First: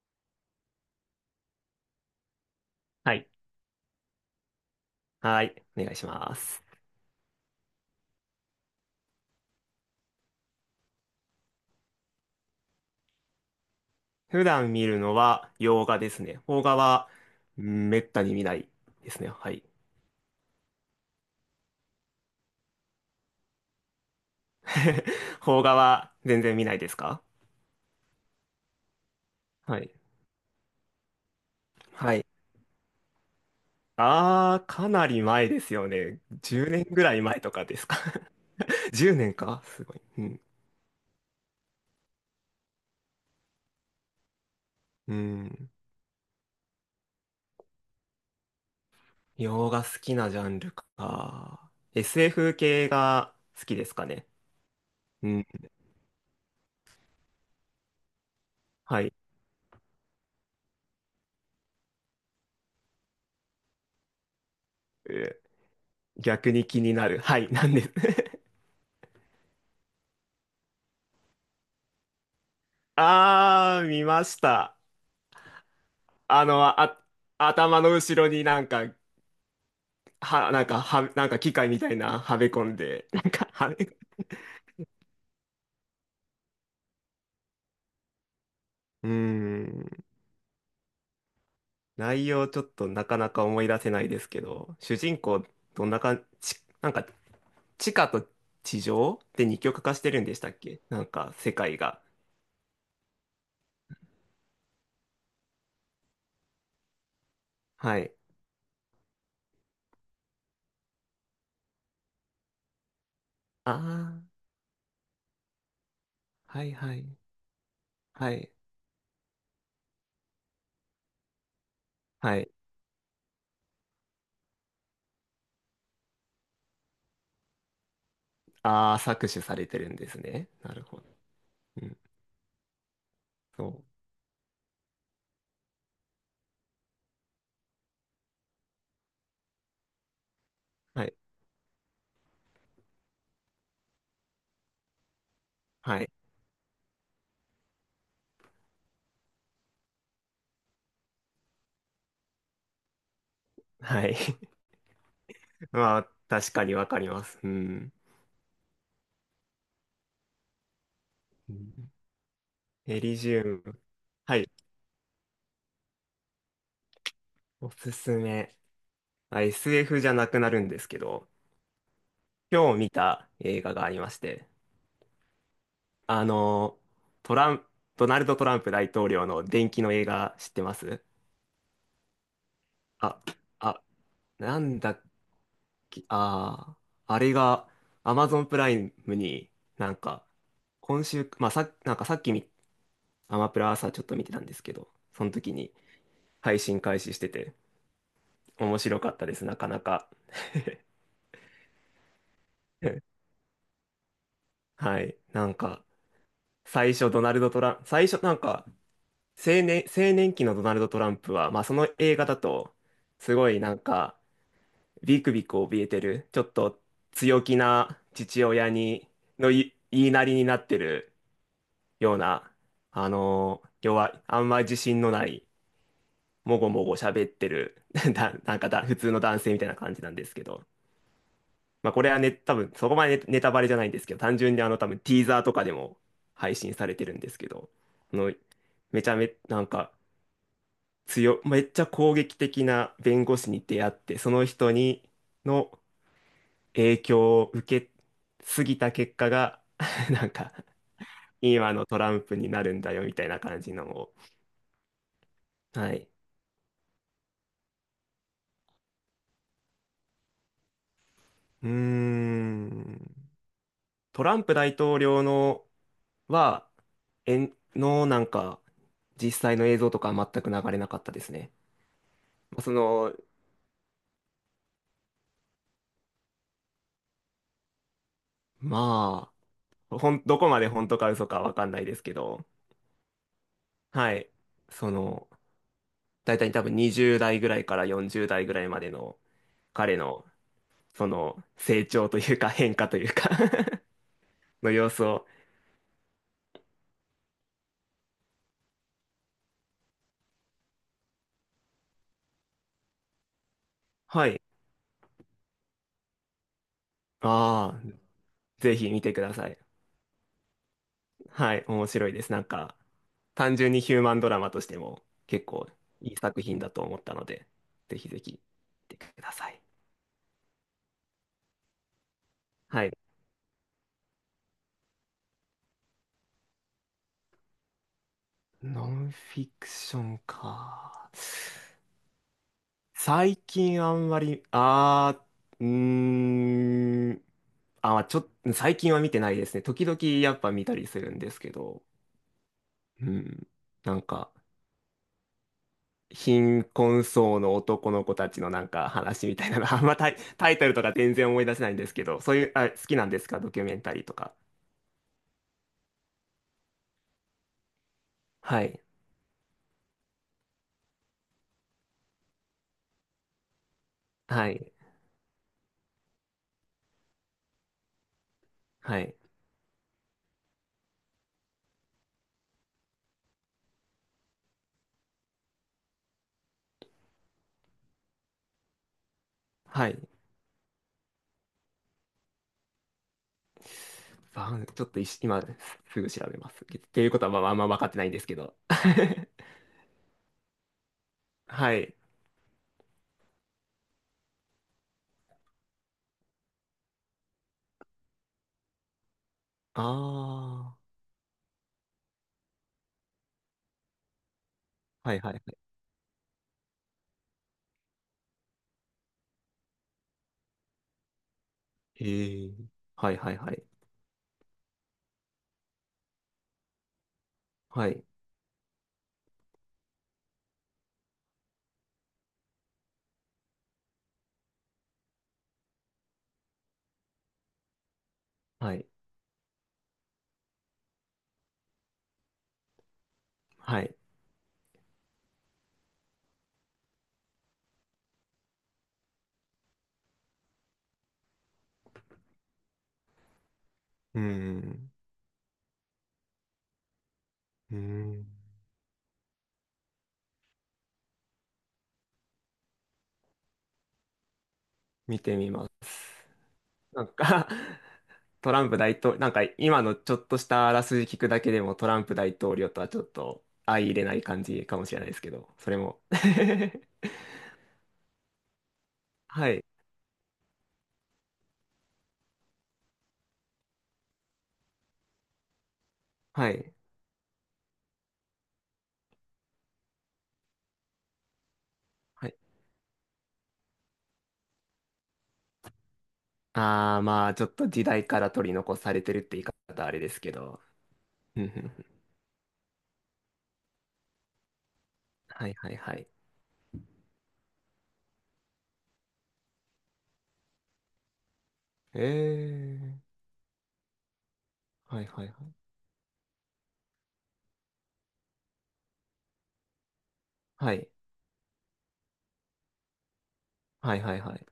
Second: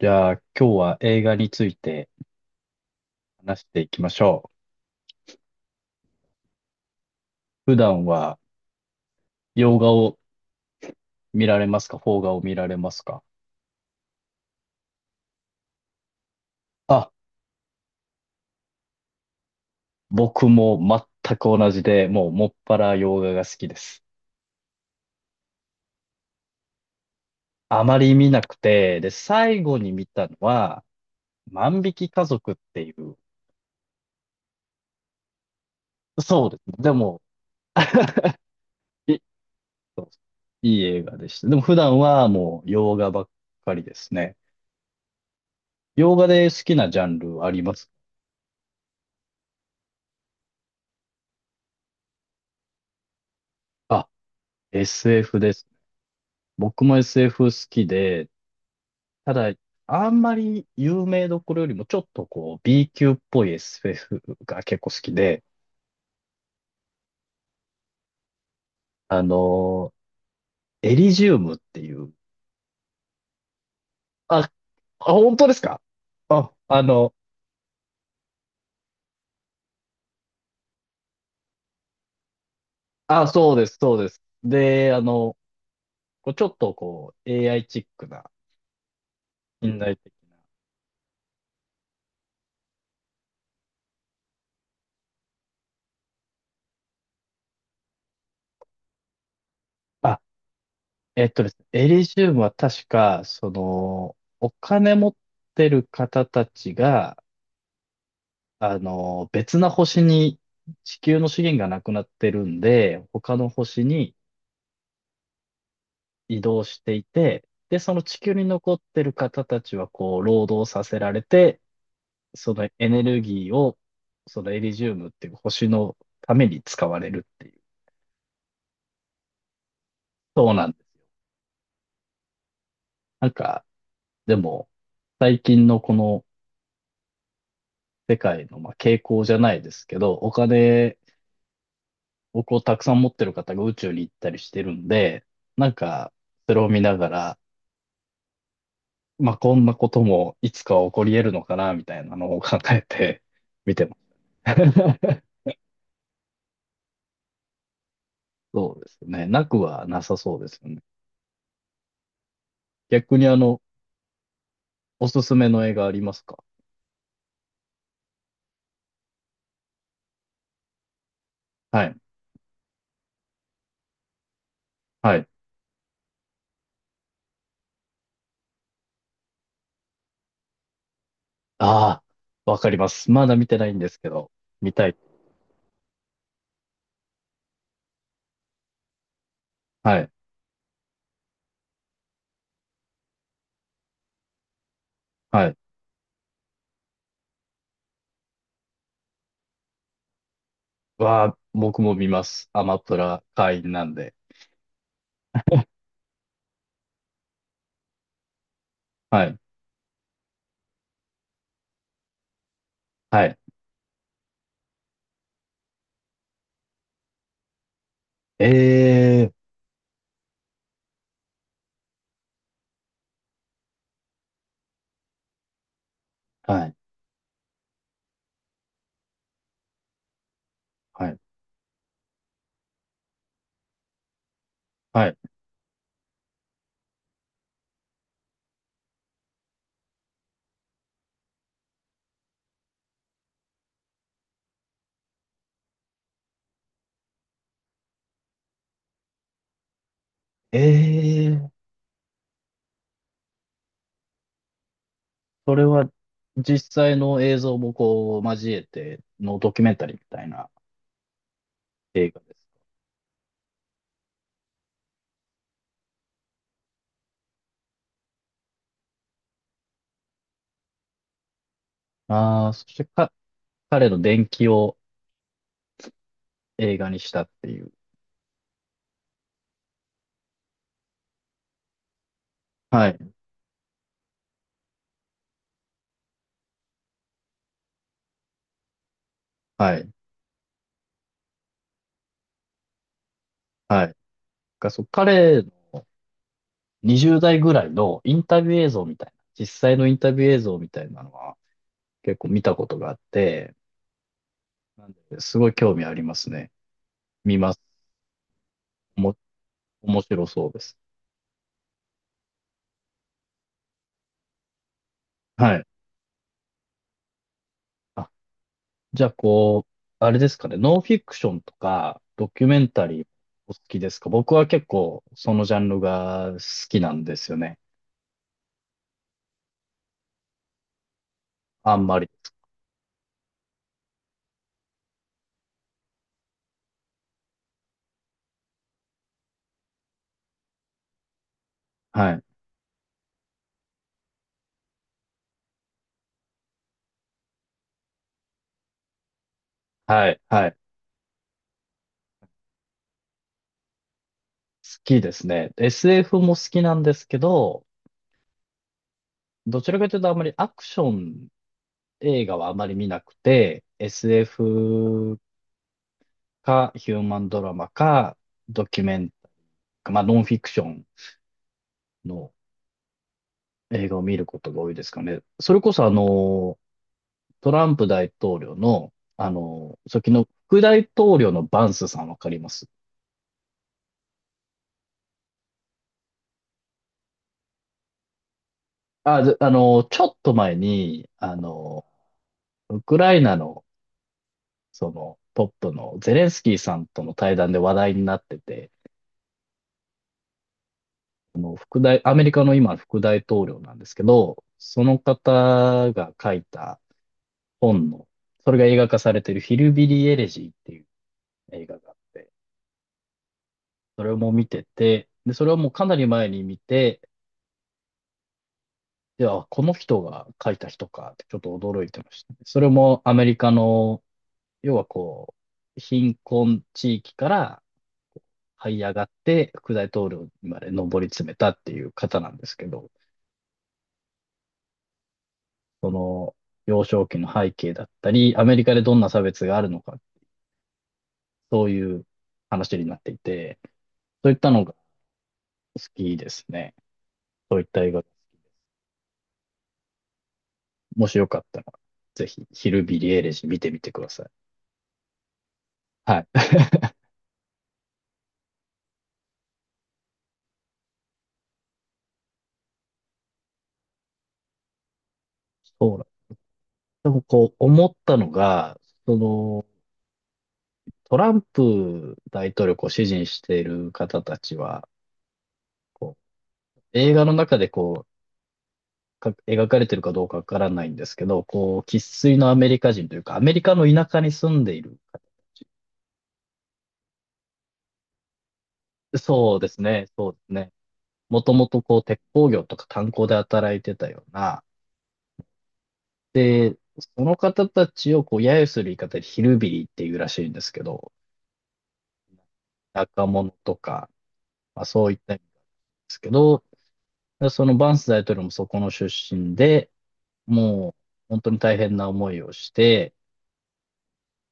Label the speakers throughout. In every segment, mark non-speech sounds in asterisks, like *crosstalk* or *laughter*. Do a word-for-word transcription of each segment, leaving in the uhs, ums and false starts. Speaker 1: じゃあ今日は映画について
Speaker 2: はい。
Speaker 1: 話していきましょ
Speaker 2: はい。お願いします。
Speaker 1: う。普段は洋画を見られますか？邦画を見られますか？
Speaker 2: 普段見るのは洋画ですね。邦画は、
Speaker 1: あ、
Speaker 2: うんめったに見ないですね。はい。
Speaker 1: 僕も全く同じで、もうもっぱら洋画が好きです。
Speaker 2: *laughs* 邦画は全然見ないですか？
Speaker 1: あまり見なくて、で、最後
Speaker 2: は
Speaker 1: に
Speaker 2: い。
Speaker 1: 見たのは、万引き
Speaker 2: は
Speaker 1: 家
Speaker 2: い。
Speaker 1: 族っていう、
Speaker 2: あー、かなり前ですよね。
Speaker 1: そうです
Speaker 2: 10
Speaker 1: ね。
Speaker 2: 年
Speaker 1: で
Speaker 2: ぐらい
Speaker 1: も、
Speaker 2: 前とかですか？
Speaker 1: *laughs*
Speaker 2: 10
Speaker 1: い
Speaker 2: 年 *laughs* かすごい。
Speaker 1: そうです。
Speaker 2: うん。
Speaker 1: いい映画でした。でも普段はもう洋画ばっかりですね。
Speaker 2: うん。
Speaker 1: 洋画で好きなジャンルありますか？
Speaker 2: 洋画好きなジャンルか。エスエフ 系が好きですか
Speaker 1: あ、
Speaker 2: ね。う
Speaker 1: エスエフ
Speaker 2: ん。
Speaker 1: です。僕も エスエフ 好きで、
Speaker 2: はい。
Speaker 1: ただ、あんまり有名どころよりもちょっとこう B 級っぽい エスエフ が結構好き
Speaker 2: え
Speaker 1: で、
Speaker 2: ー、逆に気になる。はい。なんです。*laughs*
Speaker 1: あのーエリジウムっていう、
Speaker 2: あー、見ま
Speaker 1: あ、
Speaker 2: した。
Speaker 1: あ、本当ですか？
Speaker 2: あ
Speaker 1: あ、
Speaker 2: の、
Speaker 1: あ
Speaker 2: あ、
Speaker 1: の、
Speaker 2: 頭の後ろになんか、は、なんか、は、なんか機械みたいなはめ込んで、な
Speaker 1: あ、
Speaker 2: んか、
Speaker 1: そうで
Speaker 2: はめ、
Speaker 1: す、そ
Speaker 2: う
Speaker 1: うです。で、あの、こうちょっとこう エーアイ チックな、
Speaker 2: ー
Speaker 1: 近
Speaker 2: ん、
Speaker 1: 代的
Speaker 2: 内容ちょっとなかなか思い出せないですけど、主人公、どんな感じ、なんか、地下と地上で二極化して
Speaker 1: な。
Speaker 2: る
Speaker 1: あ、
Speaker 2: んでしたっけ？なん
Speaker 1: えっ
Speaker 2: か、
Speaker 1: とで
Speaker 2: 世
Speaker 1: すね、
Speaker 2: 界
Speaker 1: エ
Speaker 2: が。
Speaker 1: リジウムは確か、その、お金持ってる方たちが、
Speaker 2: はい。
Speaker 1: あの、別な星に地球の資源がなくなってるんで、他の星
Speaker 2: あ
Speaker 1: に移
Speaker 2: あ、
Speaker 1: 動
Speaker 2: はい
Speaker 1: して
Speaker 2: は
Speaker 1: い
Speaker 2: い。
Speaker 1: て、で、その地球
Speaker 2: は
Speaker 1: に
Speaker 2: い。
Speaker 1: 残ってる方たちはこう、労働させられて、
Speaker 2: はい。
Speaker 1: そのエネルギーを、そのエリジウムっていう星のために使われるっていう。
Speaker 2: ああ、搾取されてるんですね。
Speaker 1: そうなん
Speaker 2: な
Speaker 1: で
Speaker 2: るほ
Speaker 1: す。
Speaker 2: ど。うん、
Speaker 1: なんか、
Speaker 2: そう。
Speaker 1: でも、最近のこの世界の、まあ、傾向じゃないですけど、お金
Speaker 2: はい。
Speaker 1: をこうたくさん持ってる方が宇宙に行ったりしてるんで、なん
Speaker 2: はい。
Speaker 1: か、それを見ながら、まあ、こんなこともいつかは起こり得るのかな、みたいなのを考えて *laughs* 見てます。
Speaker 2: はい。
Speaker 1: *laughs*
Speaker 2: *laughs* まあ、確かにわかります。うん。
Speaker 1: そうですね。なくはなさそうですよね。
Speaker 2: うん、エリ
Speaker 1: 逆に
Speaker 2: ジ
Speaker 1: あの、
Speaker 2: ウム。はい。
Speaker 1: おすすめの映画ありますか？
Speaker 2: おすすめ。まあ エスエフ じゃなくなるんですけど、
Speaker 1: はい。
Speaker 2: 今日見た映画がありまして、
Speaker 1: はい。
Speaker 2: あの、トラン、ドナルド・トランプ大統領の伝記の映画知ってます？
Speaker 1: ああ、わかります。
Speaker 2: あ、
Speaker 1: まだ見てないん
Speaker 2: あ、
Speaker 1: ですけど、
Speaker 2: な
Speaker 1: 見
Speaker 2: ん
Speaker 1: た
Speaker 2: だ
Speaker 1: い。
Speaker 2: っけ、ああ、あれが Amazon プライムになん
Speaker 1: はい。
Speaker 2: か、今週、まあ、さ、なんかさっきみアマプラ朝ちょっと見てたんですけど、その
Speaker 1: は
Speaker 2: 時
Speaker 1: い。
Speaker 2: に配信開始してて、面白かったです、なかなか。*laughs*
Speaker 1: わあ、僕も見ます。アマプラ会員なんで。
Speaker 2: はい。なんか、最初ドナルド・トランプ、最初なんか、
Speaker 1: はい。
Speaker 2: 青年、青年期のドナルド・トランプは、まあその映画だと、
Speaker 1: は
Speaker 2: す
Speaker 1: い。
Speaker 2: ごいなんか、ビクビク怯えてる、ちょっと強気な父親に、
Speaker 1: ええ
Speaker 2: のい言いなりになってるような、あのー弱い、あんま自信のない、
Speaker 1: ー、
Speaker 2: も
Speaker 1: は
Speaker 2: ご
Speaker 1: い。
Speaker 2: もご喋ってる、*laughs* な、なんかだ、普通の男性みたいな感じなんですけど、
Speaker 1: はい。
Speaker 2: まあこれはね、多分そこまでねネタバレじゃないんですけど、単純にあの多分
Speaker 1: は
Speaker 2: テ
Speaker 1: い。
Speaker 2: ィーザーとかでも配信されてるんですけど、あのめちゃめ、なんか強、めっちゃ攻撃的な弁護士に出会って、その人にの影響を受けすぎた結果が、*laughs* なんか
Speaker 1: ええー。
Speaker 2: 今のトランプになるんだよみたたいな感じのを。
Speaker 1: それは
Speaker 2: はい。
Speaker 1: 実際の映像もこう交えてのドキュメンタリーみたいな
Speaker 2: うー
Speaker 1: 映画です。
Speaker 2: ん。トランプ大統領のは、えんのなんか、実際の映像とかは全く流れなかったですね。
Speaker 1: ああ、
Speaker 2: まあ
Speaker 1: そ
Speaker 2: そ
Speaker 1: してか、
Speaker 2: の、
Speaker 1: 彼の伝記を映画にしたっていう。
Speaker 2: まあ、ほん、どこまで本当か嘘かわかんないですけど、
Speaker 1: はい、
Speaker 2: はい。その、大体多分にじゅうだい代ぐらいからよんじゅうだい代ぐらいまでの
Speaker 1: はい、
Speaker 2: 彼の、その、成長というか変化というか
Speaker 1: はい。
Speaker 2: *laughs*
Speaker 1: が
Speaker 2: の
Speaker 1: そう、
Speaker 2: 様子を、
Speaker 1: 彼のにじゅう代ぐらいのインタビュー映像みたいな、実際のインタビュー映像みたいなのは結構見たことがあって、
Speaker 2: はい。
Speaker 1: なんですごい興味ありますね。見ます。
Speaker 2: ああ、ぜひ
Speaker 1: お
Speaker 2: 見て
Speaker 1: も、
Speaker 2: ください。
Speaker 1: 面白そうです。
Speaker 2: はい、面白いです。なんか、単純にヒューマンドラマとしても結
Speaker 1: はい。
Speaker 2: 構いい作品だと思ったので、ぜひ
Speaker 1: あ
Speaker 2: ぜひ見
Speaker 1: じ
Speaker 2: て
Speaker 1: ゃあ、
Speaker 2: ください。
Speaker 1: こう、あれですかね、ノンフィクションとか、ドキュメン
Speaker 2: は
Speaker 1: タ
Speaker 2: い。
Speaker 1: リーお好きですか？僕は結構、そのジャンルが好きなんですよね。
Speaker 2: ノンフィクションか。
Speaker 1: あんまり。
Speaker 2: 最近あんまり、あー、うーん、あ、ちょっと、最近は見てないですね。時々やっぱ見たりするんですけど、
Speaker 1: はい。
Speaker 2: うん、なんか、貧困層の男の子たちのなんか話みたいなの、*laughs* あんまタ
Speaker 1: は
Speaker 2: イ、
Speaker 1: い。は
Speaker 2: タ
Speaker 1: い。
Speaker 2: イ
Speaker 1: 好
Speaker 2: トルとか全然思い出せないんですけど、そういう、あ、好きなんですか？ドキュメンタリーとか。
Speaker 1: きですね。エスエフ も好きなんですけど、
Speaker 2: はい。
Speaker 1: どちらかというとあんまりアクション映画はあまり見なくて、
Speaker 2: はい。
Speaker 1: エスエフ かヒューマンドラマか、ドキュメ
Speaker 2: は
Speaker 1: ン
Speaker 2: い。
Speaker 1: タ、まあ、ノンフィクションの映画を見ることが多いですかね。それこそあの、トランプ大統領の、あの、
Speaker 2: はい。
Speaker 1: 初期の副大統領のバンスさんわかります？
Speaker 2: バンちょっといし今すぐ調べます。っていうことはまあ、あんま分かってないんですけど。
Speaker 1: あ、
Speaker 2: *laughs*
Speaker 1: であの、ちょっと前に、あ
Speaker 2: は
Speaker 1: の、
Speaker 2: い。
Speaker 1: ウクライナの、その、トップのゼレンスキーさんとの対談で話題になってて、
Speaker 2: ああ。
Speaker 1: 副大、アメリカの今の副大統領なんですけど、その
Speaker 2: はいはいはい。
Speaker 1: 方が書いた本の、それが映画化されているヒルビリー・エレジーっていう映画があって、
Speaker 2: へえ。はいはいはい。
Speaker 1: それも見てて、で、それをもうかなり前に見て、
Speaker 2: はい。
Speaker 1: いや、この人が書いた人かってちょっと驚いてましたね。それもアメリカの、要はこう、貧困地域から這
Speaker 2: は
Speaker 1: い
Speaker 2: い。
Speaker 1: 上がって副大統領にまで上り詰めたっていう方なんですけど、
Speaker 2: はい。
Speaker 1: その幼少期の背景だったり、アメリカでどんな差別があるのか、そういう話になっていて、
Speaker 2: うー
Speaker 1: そういったのが好
Speaker 2: ん。
Speaker 1: きですね。そういっ
Speaker 2: うー
Speaker 1: た映画。
Speaker 2: ん。
Speaker 1: もしよかったら、ぜひ、ヒルビリーエレジー見てみてください。
Speaker 2: 見てみます。
Speaker 1: はい。*laughs*
Speaker 2: なんか *laughs* トランプ大統領、なんか今のちょっとしたあらすじ聞くだけでもトランプ大統領とはちょっと相入れない感じかもしれないですけど、それ
Speaker 1: そ
Speaker 2: も。
Speaker 1: う
Speaker 2: *laughs*
Speaker 1: でもこう思ったのが、そ
Speaker 2: は
Speaker 1: の
Speaker 2: い、
Speaker 1: トランプ大統領をこう支持している方たちは、こ
Speaker 2: はい、
Speaker 1: う映画の中でこうか描かれているかどうかわからないんですけど、こう生
Speaker 2: は
Speaker 1: 粋
Speaker 2: い。
Speaker 1: のアメリカ人というか、アメリカの田舎に住んでいる方たち。
Speaker 2: ああ、まあちょっと時代から取り残されてるって言い
Speaker 1: そうです
Speaker 2: 方はあれ
Speaker 1: ね、
Speaker 2: です
Speaker 1: そ
Speaker 2: け
Speaker 1: うです
Speaker 2: ど。
Speaker 1: ね。も
Speaker 2: ふん
Speaker 1: と
Speaker 2: ふ
Speaker 1: も
Speaker 2: ん
Speaker 1: と
Speaker 2: ふん、
Speaker 1: こう鉄鋼業とか炭鉱で働いてたような、
Speaker 2: はい、はい、はい。
Speaker 1: で、その方たちをこう揶揄する言い方でヒルビリーっていうらしいんですけど、
Speaker 2: ええ、
Speaker 1: 若者とか、まあ
Speaker 2: はい、
Speaker 1: そういっ
Speaker 2: はい、
Speaker 1: た
Speaker 2: は
Speaker 1: 意味なんですけど、でそのバンス大統領もそこの出身で、
Speaker 2: い。
Speaker 1: もう本当に大変な思いをして
Speaker 2: はい、はい、はい、はい。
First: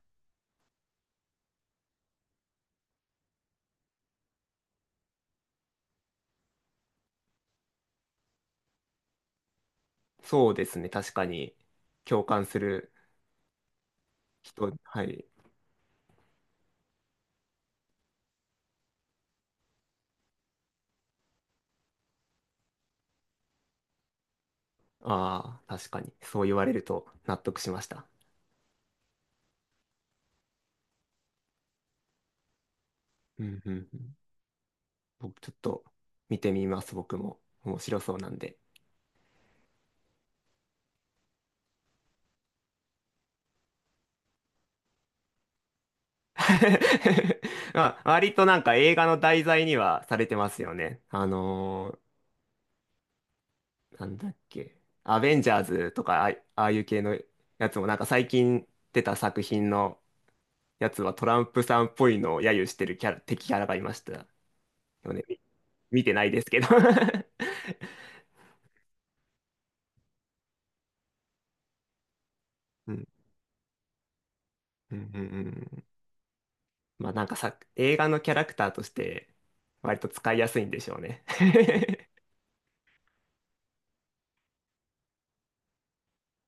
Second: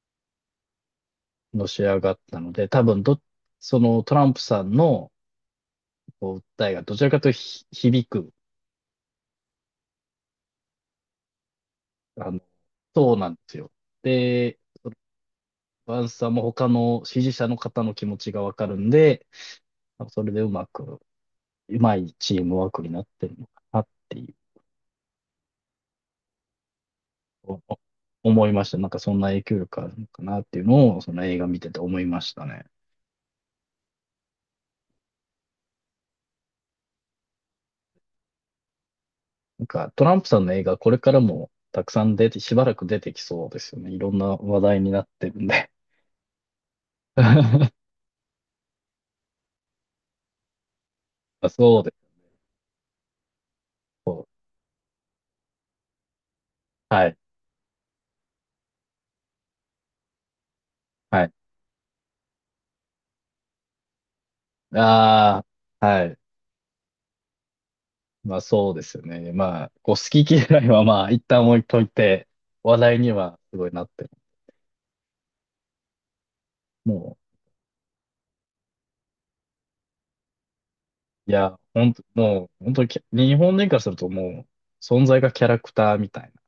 Speaker 1: のし上がったので、多分ど、そのトランプさんのこう訴えがどちらかというとひ響く、
Speaker 2: そうですね、確かに。共
Speaker 1: あの、
Speaker 2: 感する
Speaker 1: そうなんですよ。で、
Speaker 2: 人、はい。
Speaker 1: バンスさんも他の支持者の方の気持ちがわかるんで、それでうまく、うまいチームワークになってるのかなっていう、
Speaker 2: ああ、確かに。そう言われると納得
Speaker 1: お
Speaker 2: しました。
Speaker 1: 思いました。なんかそんな影響力あるのかなっていうのを、その映画見てて思いましたね。
Speaker 2: うん、うん、うん。僕ちょっと見てみます、僕も。面白そうなんで。
Speaker 1: なんか、トランプさんの映画、これからもたくさん出て、しばらく出てきそうですよね。いろんな話題になってるんで。*laughs* ま
Speaker 2: *laughs* まあ、割となんか映画の題材にはされてますよね。あ
Speaker 1: あ、そうで
Speaker 2: のー、
Speaker 1: す。
Speaker 2: なんだっ
Speaker 1: そ
Speaker 2: け。アベンジャーズとか、あ、ああいう
Speaker 1: う。
Speaker 2: 系
Speaker 1: はい。
Speaker 2: のやつもなんか最近出た作品のやつは
Speaker 1: は
Speaker 2: ト
Speaker 1: い。
Speaker 2: ランプさんっぽいのを揶揄してるキャラ、敵キャラがいましたよね。み
Speaker 1: ああ、
Speaker 2: 見
Speaker 1: は
Speaker 2: て
Speaker 1: い。
Speaker 2: ないですけど *laughs*
Speaker 1: まあ、そうですよね。まあ、こう、好き嫌いはまあ、一旦置いといて、話
Speaker 2: う
Speaker 1: 題
Speaker 2: ん、
Speaker 1: にはすごいなってる。
Speaker 2: うん、うん。うん、まあ
Speaker 1: も
Speaker 2: なんかさ、映画のキャラクターとして割と使いやすいんでしょうね。
Speaker 1: う、いや、本当もう、本当にき、日本人からするともう、存在がキャラクターみたいな。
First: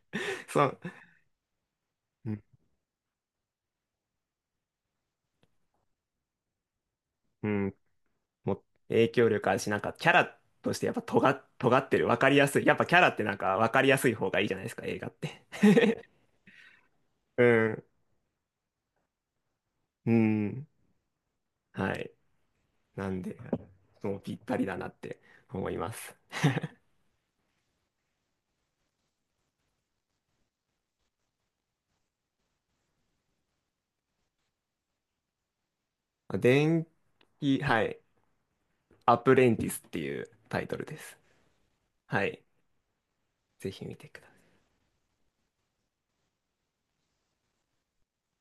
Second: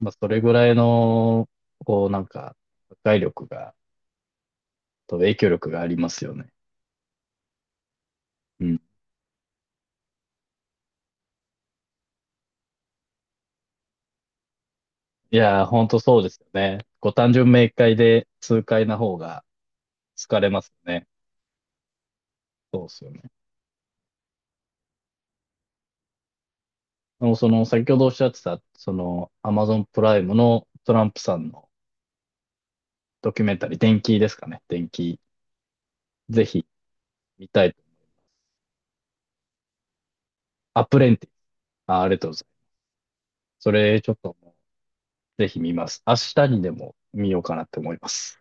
Speaker 1: まあ、それ ぐ
Speaker 2: そ
Speaker 1: らい
Speaker 2: う、
Speaker 1: の、こう、なん
Speaker 2: うん、
Speaker 1: か、破壊力が、と影響力がありますよね。
Speaker 2: うん、も
Speaker 1: う
Speaker 2: う
Speaker 1: ん。
Speaker 2: 影響力あるし、なんかキャラとしてやっぱ尖っ、尖ってる、わかりやすい。やっぱキャラってなんかわかりやすい方がいいじゃないですか、映画っ
Speaker 1: い
Speaker 2: て。
Speaker 1: やー、ほんと
Speaker 2: *laughs*
Speaker 1: そうですよね。ご単
Speaker 2: う
Speaker 1: 純明
Speaker 2: ん、
Speaker 1: 快で痛快な方が
Speaker 2: う
Speaker 1: 疲れま
Speaker 2: ん、
Speaker 1: すよね。
Speaker 2: *laughs* はい。
Speaker 1: そうです
Speaker 2: な
Speaker 1: よね。
Speaker 2: んで、もうぴったりだなって思います。
Speaker 1: でもその、先ほどおっしゃってた、その、アマゾンプライムのトランプさんのドキュメンタリー、電気ですかね。電気、ぜひ
Speaker 2: 電
Speaker 1: 見
Speaker 2: 気、
Speaker 1: たいと。
Speaker 2: はい、アプレンティスっていうタイトル
Speaker 1: ア
Speaker 2: で
Speaker 1: プレン
Speaker 2: す。
Speaker 1: ティス。あ、ありが
Speaker 2: は
Speaker 1: とうござい
Speaker 2: い、
Speaker 1: ます。
Speaker 2: ぜ
Speaker 1: そ
Speaker 2: ひ見
Speaker 1: れ、ち
Speaker 2: て
Speaker 1: ょっ
Speaker 2: くださ
Speaker 1: と
Speaker 2: い。
Speaker 1: もう、ぜひ見ます。明日にでも見ようかなって思います。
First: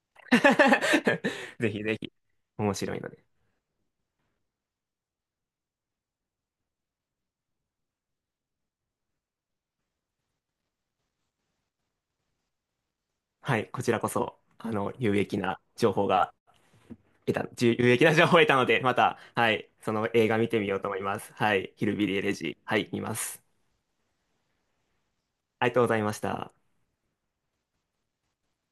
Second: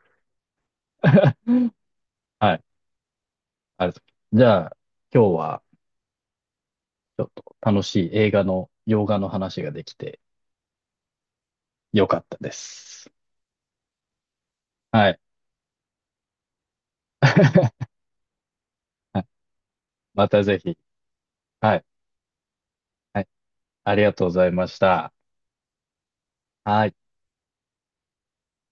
Speaker 1: *laughs*
Speaker 2: *laughs* ぜひぜひ、
Speaker 1: はい、
Speaker 2: 面白いので。
Speaker 1: ありがとうございます。じゃあ、今日は、ちょっと楽しい映画の、洋画の話ができてよかったです。
Speaker 2: はい、こちらこそ、あの、
Speaker 1: は
Speaker 2: 有
Speaker 1: い。
Speaker 2: 益な情報が得た、じゅ有益な情報を得たので、また、
Speaker 1: はい。
Speaker 2: はい、その映
Speaker 1: ま
Speaker 2: 画
Speaker 1: た
Speaker 2: 見
Speaker 1: ぜ
Speaker 2: てみ
Speaker 1: ひ。
Speaker 2: ようと思います。はい、
Speaker 1: はい。
Speaker 2: ヒルビリー・エレジー、はい、見ま
Speaker 1: はい。
Speaker 2: す。
Speaker 1: ありがとうございました。
Speaker 2: ありがとうございました。
Speaker 1: はい。